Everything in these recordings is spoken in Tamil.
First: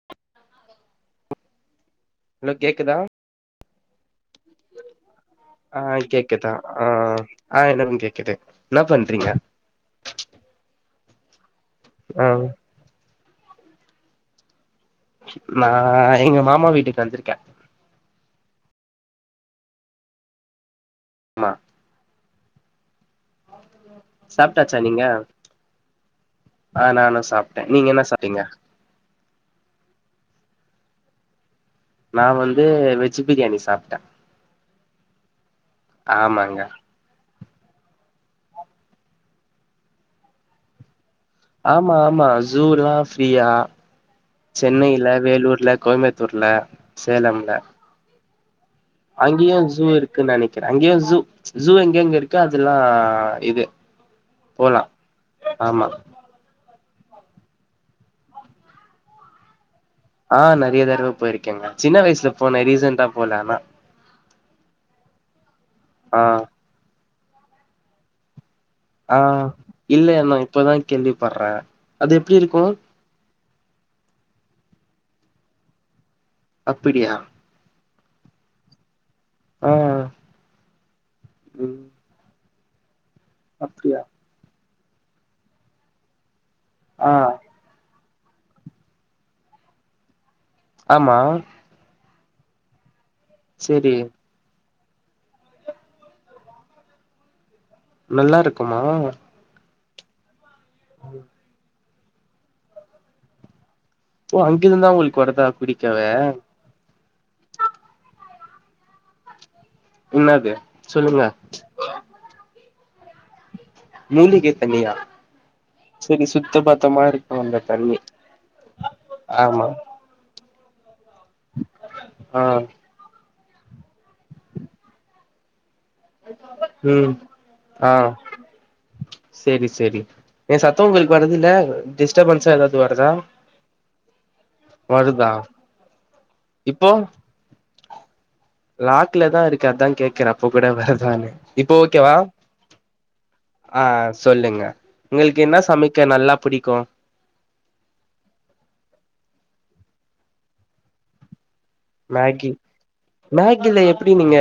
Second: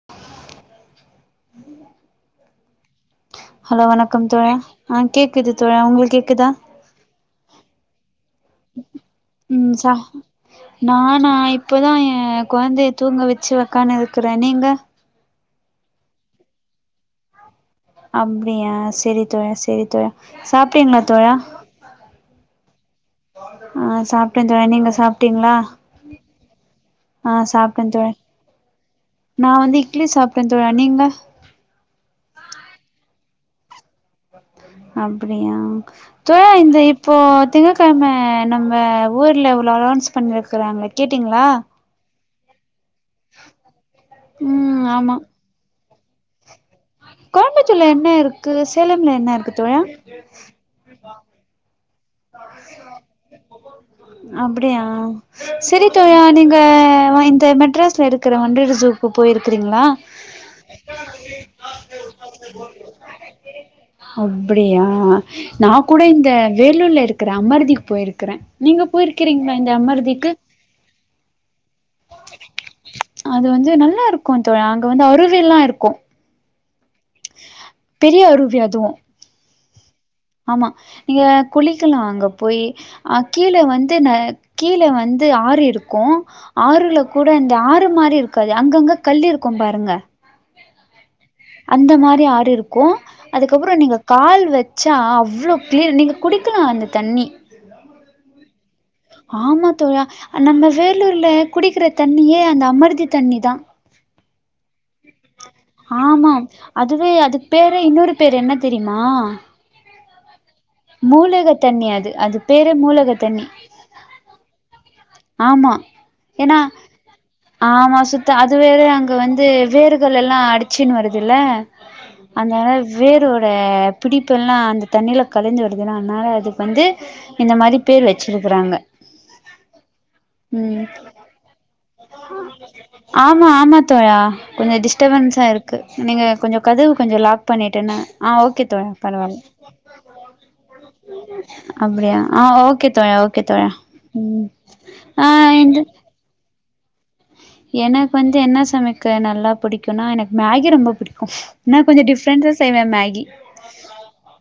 [inaudible] ஹலோ கேக்குதா ஹலோ வணக்கம் தோழா அ கேக்குது தோழா உங்களுக் கேக்குதா ஆ ஆ ஆ எனக்கு கேக்குது என்ன பண்றீங்க ம் சா நானா இப்பதா ஏ ஆ கொழந்தைய தூங்க வெச்சு ஒக்கானு இருக்குறே நீங்க நா எங்க மாமா வீட்டுக்கு வந்துருக்கே அப்டியா சேரி தோழி சேரி தோழி சாப்டீங்ளா தோழா ஆமா ஆ சாப்ட்டே தோழி நீங்க சாப்ட்டீங்களா ஆ நானு சாப்ட்டே நீங்க என்ன சாப்ட்டீங்க நான் வந்து இட்லி சாப்பிட்டே தோழா நீங்க நா வந்து வெஜ் பிரியாணி சாப்பிட்ட அப்டியா தோழா ஆமாங்க இந்த இப் இப்போ திங்ககெழ்ம நம்ம ஊர்ல உள்ள அலோன்ஸ் பண்ணியிருக்கறாங்க கேட்டீங்ளா ஆமா ஆமா ஜுலாம ஃப்ரீயா ம் சென்னையில ஆமா வேலூர்ல கோயம்பத் துர்ல கோயம்புத்தூர்ல என்ன இருக்கு சேலம் அங்கயு ஜூ இருக்குன்னு நெனைக்கிறே அங்கேயு ஜூ ஜூ எங்கங்க இரு போலா அப்டியா ஆமா சரி தோழா நீங்க இங்க வந்து மெட்ராஸ்ல இருக்கிற வண்டலூ ஜூக்கு போய்ருக்கிறீங்களா ஆ நெறைய தடவ போயிருக்கேங்க சின்ன வயசுல போனே ரீசென்டா போல ஆனா அப்டியா நா கூட இந்த ஆ வேலூர்ல இருக்கிற அமரதிக்கு போயிருக்கறே ஆ இல்ல நா இப்பதா கேள்விப்பட்றே அது எப்டி இருக்கு அது வந்து நல்லா இருக்கு தோழா அங்க வந்து அருவி ல்லா இருக்கு அப்பிடியா பெரிய அருவி அதுவு ஆமா ஆமா நீங்க குளிக்கல்லா அங்க போய் அ கீழ வந்து அப்டியா ந கீழே வந்து ஆறு இருக்கு ஆறுல ஆ கூட இந் டாறு மாரி இருக்காது அங்கங்க கல் இருக்கு பாருங்க ஆமா அந்த மாரி ஆறு இருக்கு அதுக்கப்பறோ சேரி நீங்க கால் வ ச்சா அவ்ளோ க்ளியர் நீங்க குடிக்கலா அந்த தண்ணி நல்லா இருக்குமா ஆமா தோழா நம்ம வேலூர்ல குடிக்கிற தண்ணியே அந்த அமர்தி தண்ணி தா ஓ அங்கிருந்தா உங்களுக்கு வருதா பிடிக்கவே ஆமாம் அதுவே அதுக்கு பேர் இன்னொரு பேரு என்ன தெரியுமா என்னது மூலக தண்ணி அது அது பேரே மூலக தண்ணி மூலிகை தண்ணியா ஆமா சரி சுத்த ஏன்னா பத்தமா இருக்கு அந்த தண்ணி ஆமா சுத்த அது வேற அங்க வந்து ஆமா வேரு கஎல்லா அடிச்சுன்னு வருதுல்ல ஆ அந்த வேரோட பிடிப்பெல்லா அந்த தண்ணில கலந்து வருதுல அதனால அதுக்கு வந்து ம் இந்த மாரி ஆ பேர் வச்சிருக்குறாங்க சேரி சேரி எ சத்தம் உங்களுக்கு வருதுல்ல டிஸ்டபன்ஸா ஏதாவது வருதா ஆமா வருதா கு நீங்க கொஞ்சோ கதவு இப்போ கொஞ்சோ லாக் பண்ணிட்டனா ஆ ஓக் கே தோழி லாக்ல பரவால்ல தா இருக்கு அதா கேக்குறே அப்ப கூட வருதான்னு இப்போ ஓகேவா அப்டியா ஆ ஓகே தோழி ஒ கேக்தாயா ஆ ம் சொல்லுங்க ஆ உங்களுக்கு என்ன என்து சமைக்க நல்லா புடிக்கு எனக்கு வந்து என்ன சமைக்க நல்லா பிடிக்குனா எனக்கு மேகி ரொம்ப புடிக்கு நா கொஞ்ச மேகி டிஃப்ரெண்ட்டா செய்வே மேகி மேகில எப்டி நீங்க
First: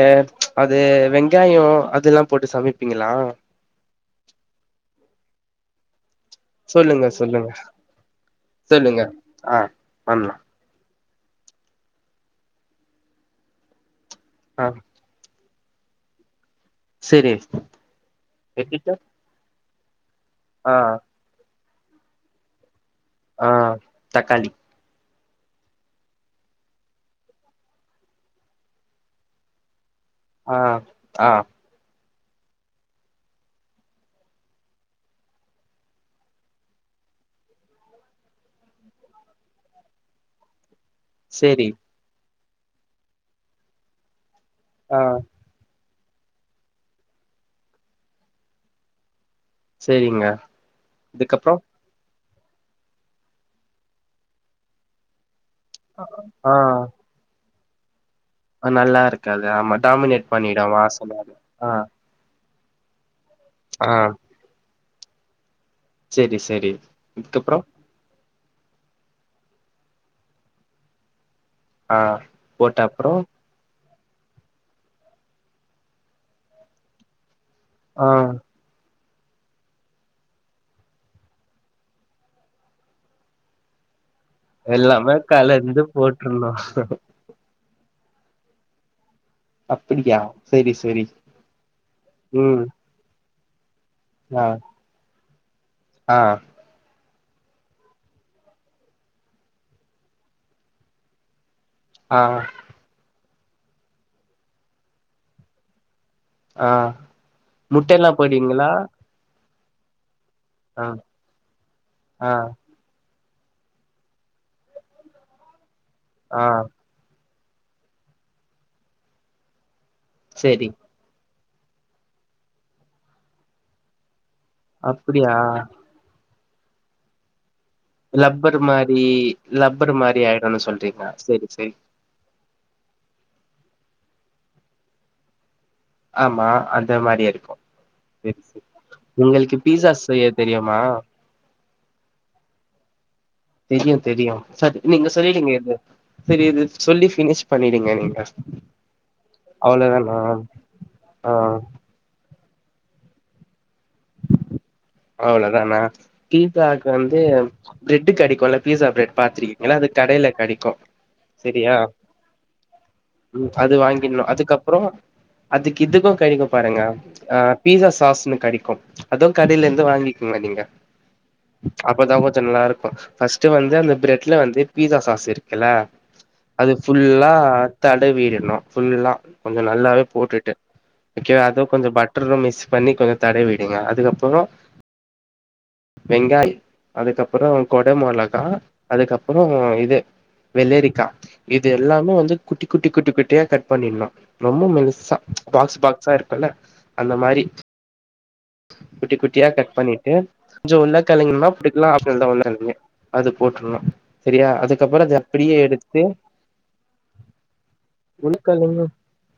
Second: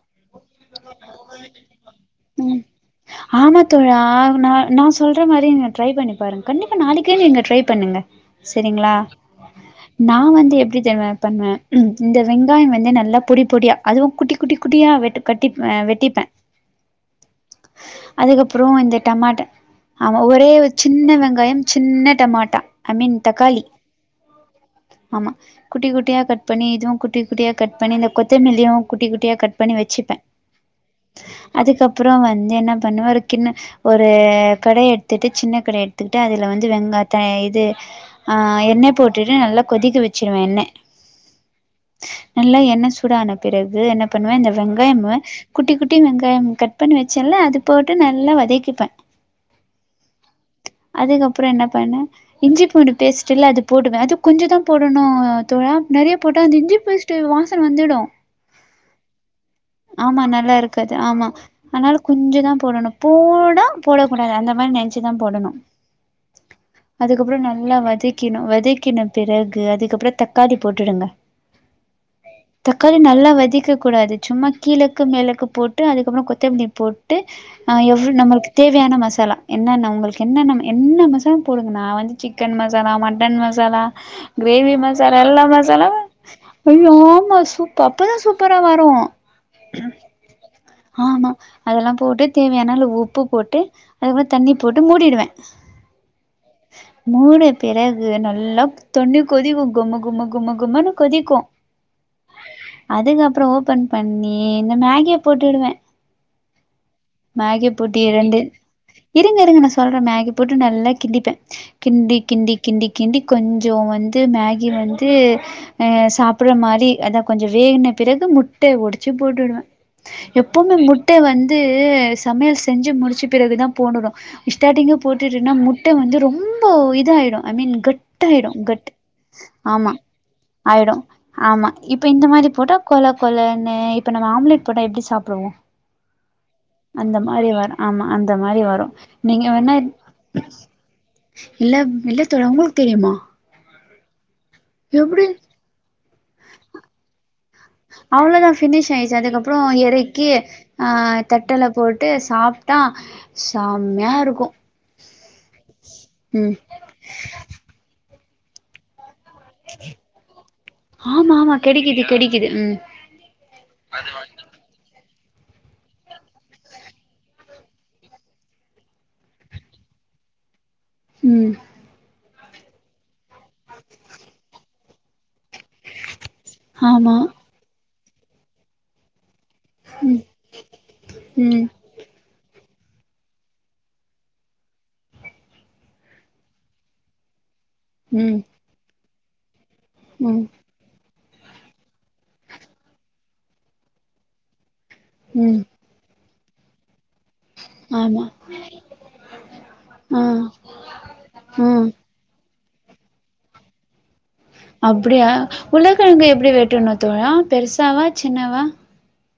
அது வெங்காயோ அதுல்லா போட்டு சமைப்பீங்களா ஆமா தோழா நா நா சொல்ற மாரி நீங்க ட்ரை பண்ணி பாருங்க கண்டிப்பா சொல்லுங்க நாளைக்கே நீங்க சொல்லுங்க ட்ரை பண்ணுங்க செரிங்ளா சொல்லுங்க ஆ நா பண்லா வந்து எப்டி தெரிமா பண்ணுவே ம் இந்த வெங்காயோ வந்து நல்லா பொடி பொடியா அதுவு குட்டி குட்டி ஆ குட்டியா வெட் கட்டிப் வெட்டிப்பே செரி அதுக்கப்றோ வெட்டிட்டு இந்த டமாட்ட ஆமா ஒரே ஒரு ஆ சின்ன வெங்காயம் சின்ன டமாட்டா ஐ மீன் ஆ தக்காளி தக்காளி ஆமா குட்டி குட்டியா கட் பண்ணி இதுவு குட்டி குட்டியா கட் பண்ணி இந்த கொத்தமல்லியு குட்டி குட்டியா கட் பண்ணி வச்சுப்பே ஆ ஆ அதுக்கப்றோ வந்து என்ன பண்ணுவே ஒரு கின்ன ஒரு கடைய எடுத்துட்டு சின்ன கடைய எடுத்துக்கிட்டு அதுல வந்து வெங்காயத்த இது ஆ எண்ணெ போட்டுடு நல்லா கொதிக்க வச்சுருவே எண்ணெ சேரி நல்லா எண்ணெ சூட ஆன பிறகு என்ன பண்ணுவே இந்த ஆ வெங்காயம குட்டி குட்டி வெங்காயம் கட் பண்ணி வச்சேல அது போட்டு நல்லா வதக்கிப்பே செரிங்க அதுக்கப்றோ இதுக்கப்றோ என்ன பண்ண இஞ்சி பூண்டு பேஸ்ட் இல்ல அது போடுவே அது கொஞ்சோ தா போடணு தோழா நெறைய போட்டோ ஆ அந்த இஞ்சி பூண்டு பேஸ்ட் ட்டு வாசன வந்துடு நல்லாருக்காது ஆமா ஆமா டாமினேட் பண்ணிடு நல்லாருக்காது வாசன ஆமா அது ஆ ஆனாலு கொஞ்சோ தா போடணு போடா ஆ போடக்கூடாது அந்த மாரி நெனச்சு தா போடணு செரி செரி அதுக்கப்பறோ இதுக்கப்றோ நல்லா வதக் க்கிண வதக்கின பிறகு அதுக்கப்றோ தக்காளி போட்டுடுங்க ஆ போட்ட தக்காளி அப்றோ நல்லா வதிக்க கூடாது சும்மா கீழக்கு மேலக்கு போட்டு அதுக்கப்றோ கொத்தமல்லி போட்டு அ ஆ எவ்ளோ நம்ளுக் தேவையான மசாலா என்னென்ன உங்களுக்கு என்னென்ன என்ன மசாலா போடுங்கனா வந்து சிக்கன் மசாலா மட்டன் மசா சலா கிரேவி எல்லாமே மசாலா எல்லா கலந்து மசாலா போட்ருணு ஐயோ ஆமா சு அப்பதா சூப்பரா வரு அப்டியா செரி செரி ஆமா அதெல்லா போட்டு ம் தேவையான அளவு உப்பு போட்டு அதுப்பறோ ஆ தண்ணி போட்டு மூடிருவே ஆ மூட பிறகு நல்லாப் தொண்ணி கொதிக்கு கும்ம கும்ம கும்ம கும்மன்னு கொதிக்கு ஆ அதுக்கப்றோ ஓப்பன் பண்ணி இந்த மேகிய போட்டுடுவே ஆ மேகியப்பூட்டி முட்டல்லா இரண்டு போடுவீங்களா இருங்க இருங்க நா சொல்றே மேகி போட்டு ஆ நல்லா கிண்டிப்பே கிண்டி ஆ கிண்டி கிண்டி கிண்டி கொஞ்சோ வந்து மேகி வந்து அ ஆ சாப்ற மாரி அத கொஞ்சோ வேகுன பிறகு முட்டய வொடிச்சு போட்டுடுவே செரி எப்பவுமே முட் முட்ட வந்து சமையல் செஞ்சு முடிச்ச பிறகு தா போடணு ஸ்டார்ட்டிங்கு அப்டியா போட்டுருன்னா முட் ட்ட வந்து ரொம்ப இதாயிடும் ஐ மீன் கட் ட்டாயிடு லப்பர் கட் மாரி ஆமா லப்பர் மாரி ஆயிடுனு ஆயிடு சொல்றீங்க செரி ஆமா செரி இப் இப்ப இந்த மாரி போட்டா கொல கொலன்னு இப்ப நம்ம ஆம்லேட் போட்டா எப்டி சாப்டுவோ அந்த மாரி வரு ஆமா அந்த செரி மாரி செரி வரு நீங்க உங்களுக்கு வேனா பீஸா செய்ய தெரியுமா இல்ல இல்ல தோழா உங்களுக் தெரியுமா தெரியு தெரியு சேரி நீங்க எப்டி சொல்லீங்க இது சேரி இது சொல்லி ஃபினிஷ் பண்ணிடுங்க நீங்க அவ்ளோதா ஃபினிஷ் ஆயிருச்சு அதுக்கப்றோ அவ்ளோதானா எறக்கி ஆ ஆ தட்டுல போட்டு சாப் தா செம்யா இருக்கு அவ்ளோதானா ம் பீஸ்சாக்கு வந்து பிரெட்டு் கெடைக்குல்ல பீஸா பிரெட் பாத்ரி ஏனா அது கடையில கெடைக்கு ஆமா ஆமா செரியா கெடைக்குது கெடைக்குது ம் ம் அது வாங்கிட்னு அதுக்கப்றோ அதுக்கு இதுக்கு கெடைக்கு பாருங்க ஆ பீஸா சாஸ்ன்னு கெடைக்கு அதுவு கடையிலிர் ந்து வாங்கிக்கிங்க நீங்க ம் அப்பதா கொஞ்ச நல்லா இருக்கு ஃபஸ்ட்டு வந்து அந்த பிரெட்ல வந்து பீஸா சாஸ் இருக்குல்ல அது ஆமா ஃபுல்லா தட வீடணு ஃபுல்லா கொஞ்ச நல்லாவே போட்டுட்டு [unintelligible] ம் கொஞ்ச பட் ட்ரு மிஸ் பண்ணி கொஞ்ச தட விடுங்க அதுக்கப்புறோ வெங்காய் அதுக்கப்புறோ கொட ம் மொளகா அதுக்கப்புறோ இது ம் வெளரிக்கா இது எல்லாமே வந்து குட்டி குட்டி குட்டி குட்டியா கட் பண்ணிருனு ரொம்ப மெலுஸ்சா ம் பாக்ஸ் பாக்ஸா இருக்குல்ல அந்த மாரி ஆமா குட்டி குட்டியா கட் பண்ணிட்டு ஆ கொஞ்ச உள்ள ஆ [unintelligible] ஒன்னு ரெண்டுமே அது போட்ருனு செரியா அதுக்கப்பறோ அது அப்டியா அப்பிடியே எடுத்து உருளக்கெழங்கு எப்டி வெட்டணு தோழா பெருசாவா சின்னவா [unintelligible]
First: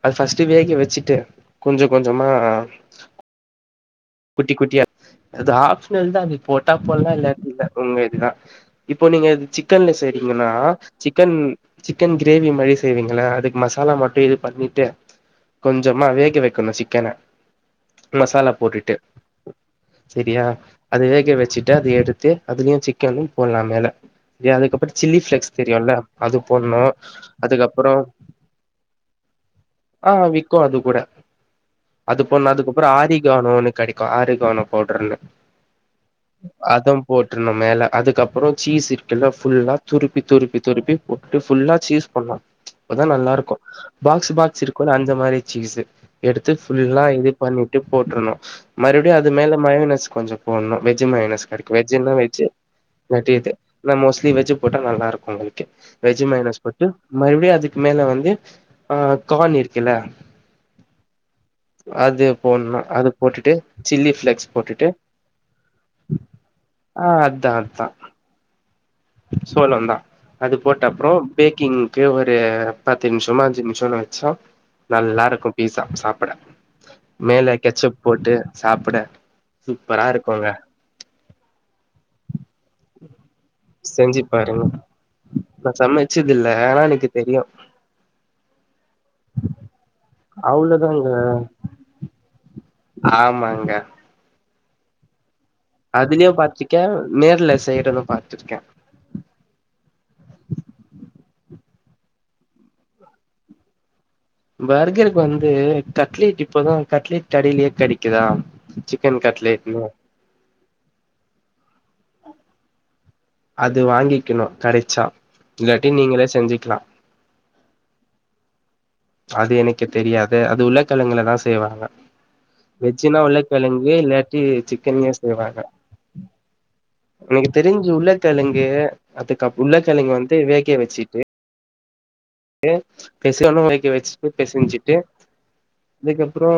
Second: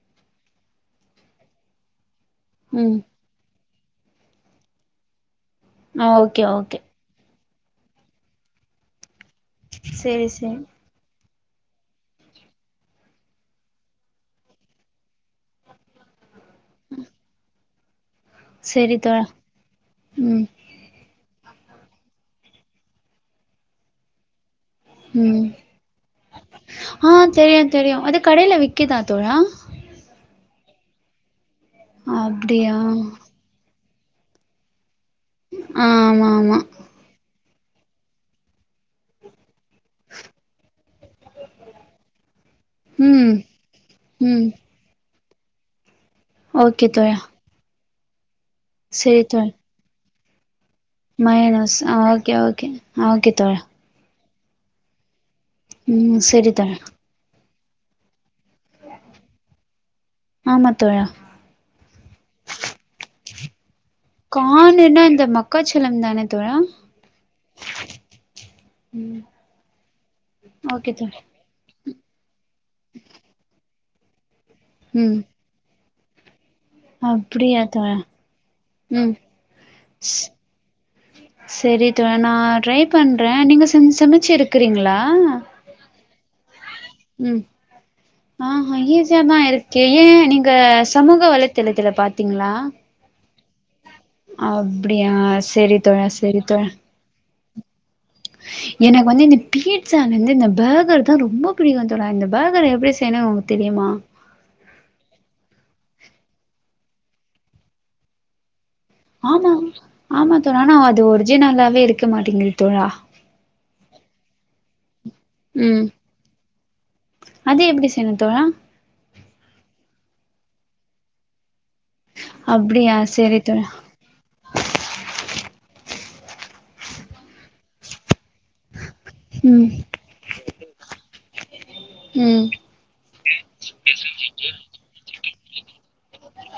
அது ஃபர்ஸ்ட்டு வேக வெச்சுட்டு கொஞ்ச கொஞ்சமா ம் குட்டி குட்டியா அது ஆ ஆப்ஷனல் தா அது ஓகே போட்டா ஓகே போட்லா இல்லாட் இல்ல உங்க இதுதா இப்போ நீங்க இது சிக்கன்ல சேரி செய்ரிங்கனா சேரி சிக்கன் சிக்கன் கிரேவி மாரி செய்வீங்களா அதுக் மசாலா மட்டு இது பண்ணிட்டு கொஞ்சமா வேக வெக்கணு சிக்கன மசாலா போட்டுட்டு செரி தோழா செரியா ம் அது வேக வெச்சுட்டு அது எடுத்து அதுலயு சிக்கனு போட்லா மேல செரி அதுகப்பு சில்லி ம் பிளேக்ஸ் தெரியுல்ல அது போட்னு ஆ தெரியு அதுக்கப்புறோ தெரியு அது கடைல விக்கிதா தோழா ஆ விக்கு அது கூட அது போட்ணு அப்டியா அதுக்கப்புறோ ஆரிகானோனு கெடைக்கு ஆரிகானோ பவுடர்னு ஆ ஆமாம்மா போட்ருணு மேலே அதுக்கப்புறோ சீஸ் இருக்குல்ல ஃபுல்லா துருப்பி துருப்பி துருப்பி போட்டுட்டு ஃபுல்லா சீஸ் போட்லா அப்பதா நல்லா ம் இருக்கு பாக்ஸ் ம் பாக்ஸ் இரு குல்ல அந்த மாரி சீஸ்சு எடுத்து ஓகே ஃபுல்லா தோழா இது பண்ணிட்டு போட்ருணு மறுவடியு செரி அது தோழா மேல மயோனஸ் கொஞ்சம் போட்னு வெஜ்ஜு மைனஸ் கெடைக்கு மயோனஸ் ஆ வெஜ்ஜுன்னா ஓகே வெஜ்ஜு ஓகே ஓகே தோழா [unintelligible] ந மோஸ்ட்லி வெஜ் போட்டா நல்லா இருக்கு [unintelligible] ம் வெஜ் செரி மயோனஸ் தோழா போட்டு மறுபடியு அதுக் மேல வந்து ஆ கான் இருக்கில்ல ஆமா தோழா அது போட்னு அது போட்டுட்டு சில்லி ஃப்ளெக்ஸ் போட்டுட்டு கானுன்னா இந்த மக்காச்சோளம் தான தோழா ஆ சோளன்தா அது ஓகே போட்டப்புறோ தோழா பேக்கிங்க்கு ஒரு பத்து நிமிஷமோ அஞ்சு நிம் ஷோன் வெச்சா ம் நல்லா இருக்கு பீஸா சாப்பட மேல அப்டியா தோழா கெச்சப் போட்டு சாப்ட ம் சூப்பரா இருக்கங்க செரி தோழா நா ட்ரை பண்றே நீங்க சம் செஞ்சு சமச்சு பாருங்க இருக்கிறீங்களா நா சமைச்சதுல எனக்கு தெரியூ ஆ ஈசியாதா இருக்கே ஏ நீங்க அவ்ளோதாங்க சமூக வலைத்தளத்துல பாத்தீங்களா ஆமாங்க அப்படியா செரி தோழா அதுலயூ செரி தோழா பா்த்திருக்கே நேர்ல செய்ரதூ பாத்திருக்கே எனக்கு வந்து இந்த பீட்டசாலேருந்து இந்த பேர்கர் தா ரொம்ப புடிக்கு தோழா இந்த பேர்கர் எப்படி செய்யணும்ன்னு உனக்கு தெரியுமா பர்கருக்கு வந்து கட்லேட் இப்பதா கட்லேட் கடையிலே கடைக்குதா ஆமா ஆமா தோழா நா அது ஒரிஜினல்லாவே இருக்க மாட்டேங்கு தோழா அது வாங்கிக்கணோ கடைச்சா ம் இல்லாட்டி நீங்களே செஞ்சிக்கலா அது எப்படி செய்னூ தோழா அது எனக்கு தெரியாது அது உருளக்கிழங்குள தா செய்வாங்க அப்டியா வெஜ்ஜுன்னா செரி தோழா உருளக்கிழங்கு இல்லாட் இது சிக்கன்லே செய்வாங்க எனக்கு தெரிஞ்சு உருளகிழங்கு அதுக்கு அப் ம் உள்ளங்க்கிழங்கு வந்து வேகீய்ய வெச்சிட்டு ம் ஏ பெசியோன்னா [unintelligible] வச்சுட்டு பெசிஞ்சுட்டு அதுக்கப்றோ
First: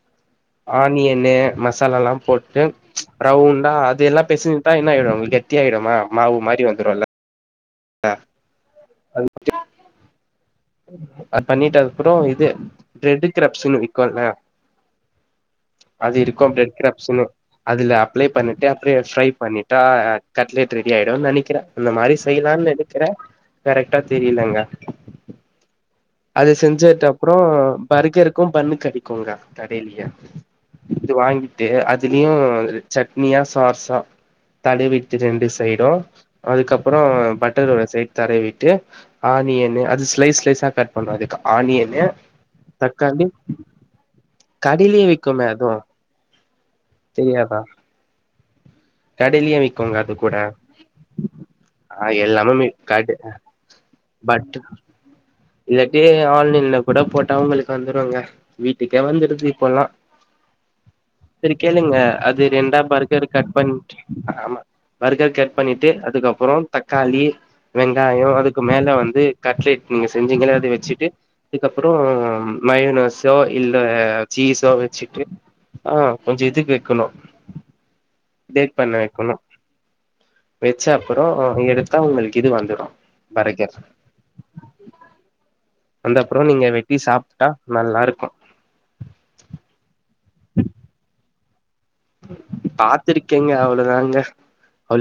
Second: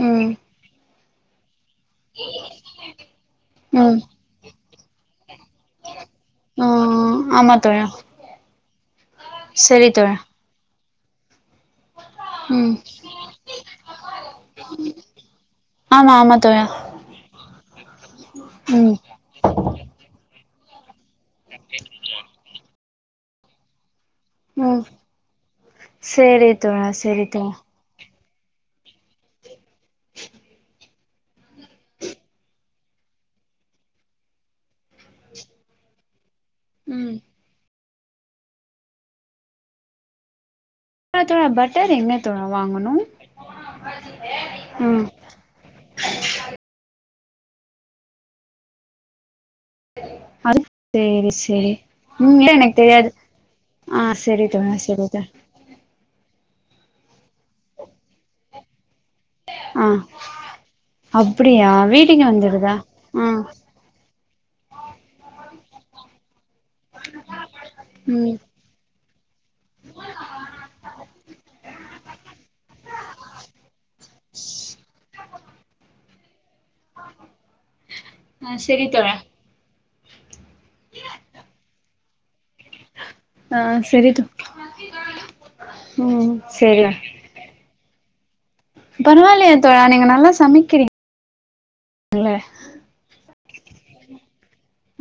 ம் ஆனியன்னு மசாலால்லா போட்டு ரவுண்டா ம் அது எல்லாப் பெசிஞ்சிட்டா என்ன ஆயிரோ உங்க கொட்டியாயிடுமா மாவு மாரி வந்துரூல்ல ம் ஆமாத் அ அது ப் செரி தோழா அது பண்ணிட்டு அப்புறோ இது ம் ட்ரெட்டி கிரப்ஸ்ன்னு விக்கோன்ல ஆமா அது ஆமா இருக்கூ தோழா பிரட் கிராப்சுனு அதுல அப்ளை பண்ணிட்டு அப்புறே ம் ஃரை பண்ணிட்டா ஆ கட்லேட் ரெடி ஆயிடுன்னு நினைக்கிறே அந்த மாதிரி செய்யலான் நெனக்கிறே கரெக்டா தெரியலங்க ம் சேரி அது தோழா செஞ்சத் சேரி அப்புறோ தோழா பறிக்கறக்கூ பண்ணு கிடைக்குங்க கடையில்லியே இத்து வாங்கிட்டு அதுலியூ சட்னியா சாஸா தடவிட்டு ரெண்டு சைடூ அதுக்கப்புறோ ம் பட்டரோட சைட் தடவிட்டு ஆனியன் அது ஸ்லைஸ் ஸ்லைஸ் கட் தோழா பண்றாதுக்கு தோழா பட்டர் ஆனியன்னு எங்க தோழா வாங்கணு தக்காளி கடையிலயே ம் விக்குமே அதுவூ தெரியாத கடையிலே விக் அதுத் சேரி செரி ஆ உம்மைலே எல்லாமே எனக்கு கட தெரியாது ஆஹ் சரி பட் தோ சரி தெ இல்லாட்டி ஆன்லைன்ல கூட போட்டா அவங்களுக்கு வந்துருங்க வீட்டுக்கே வந்துரு இப்பொல்லா ஆ சரி அப்டியா கேளுங்க வீட்டுக்கு அது வந்துடுதா ரெண்டா பருக்கர் ஆ கட் பண்ட்டு ஆமா பர்கர் கட் பண்ணிட்டு அதுக்கப்புறோ தக்காளி வெங்காயோ ம் அதுக் மேல வந்து கட்லேட் நீங்க செஞ்சீங்கனா அத வச்சுட்டு இதுக்கப்புறோ மயனோஸோ இல்ல சீஸோ வெச்சிட்டு ஆ கொஞ்சொ இதுக்கு வைக்கணோ ஆ டேட் செரி பண்ண தோழா வைக்கணோ வச்ச அப்புறோ ஆஹ் எடுத்தா உங்களுக்கு இது வந்துரூ ஆ சரி தோ ம் அந்தப்புறோ நீங்க செரி வெட்டி சாப்பட்டா நல்லா இருக்கூ பரவாயில்லயே தோழா நீங்க நல்லா சமைக்கிறீங் பாத்துருக்கேங்க அவ்வளவுதாங்க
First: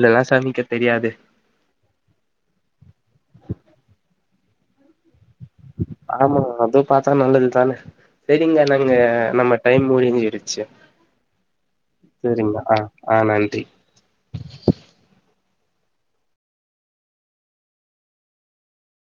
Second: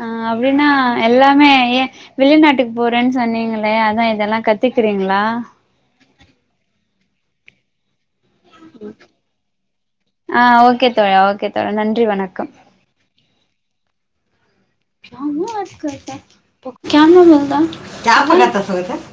ஆ அப்டின்னா எல்லாமே ஏ வெளிநாட்டுக்கு போறேன் சொன்னீங்களே அதா இதெல்லா கத்துக்குறீங்களா ஆமாங்க அதும் பாத்தா நல்லதுதான செரிங்க நங்க நம்ம டைம் ஆ முடிஞ்சிரிச்சு ஓகே தோழா ஓகே தோழா நன்றி வணக்கம் செரிங்க அ அ நன்றி ஆமா ஆ க கே ந சொத க பக்கத்த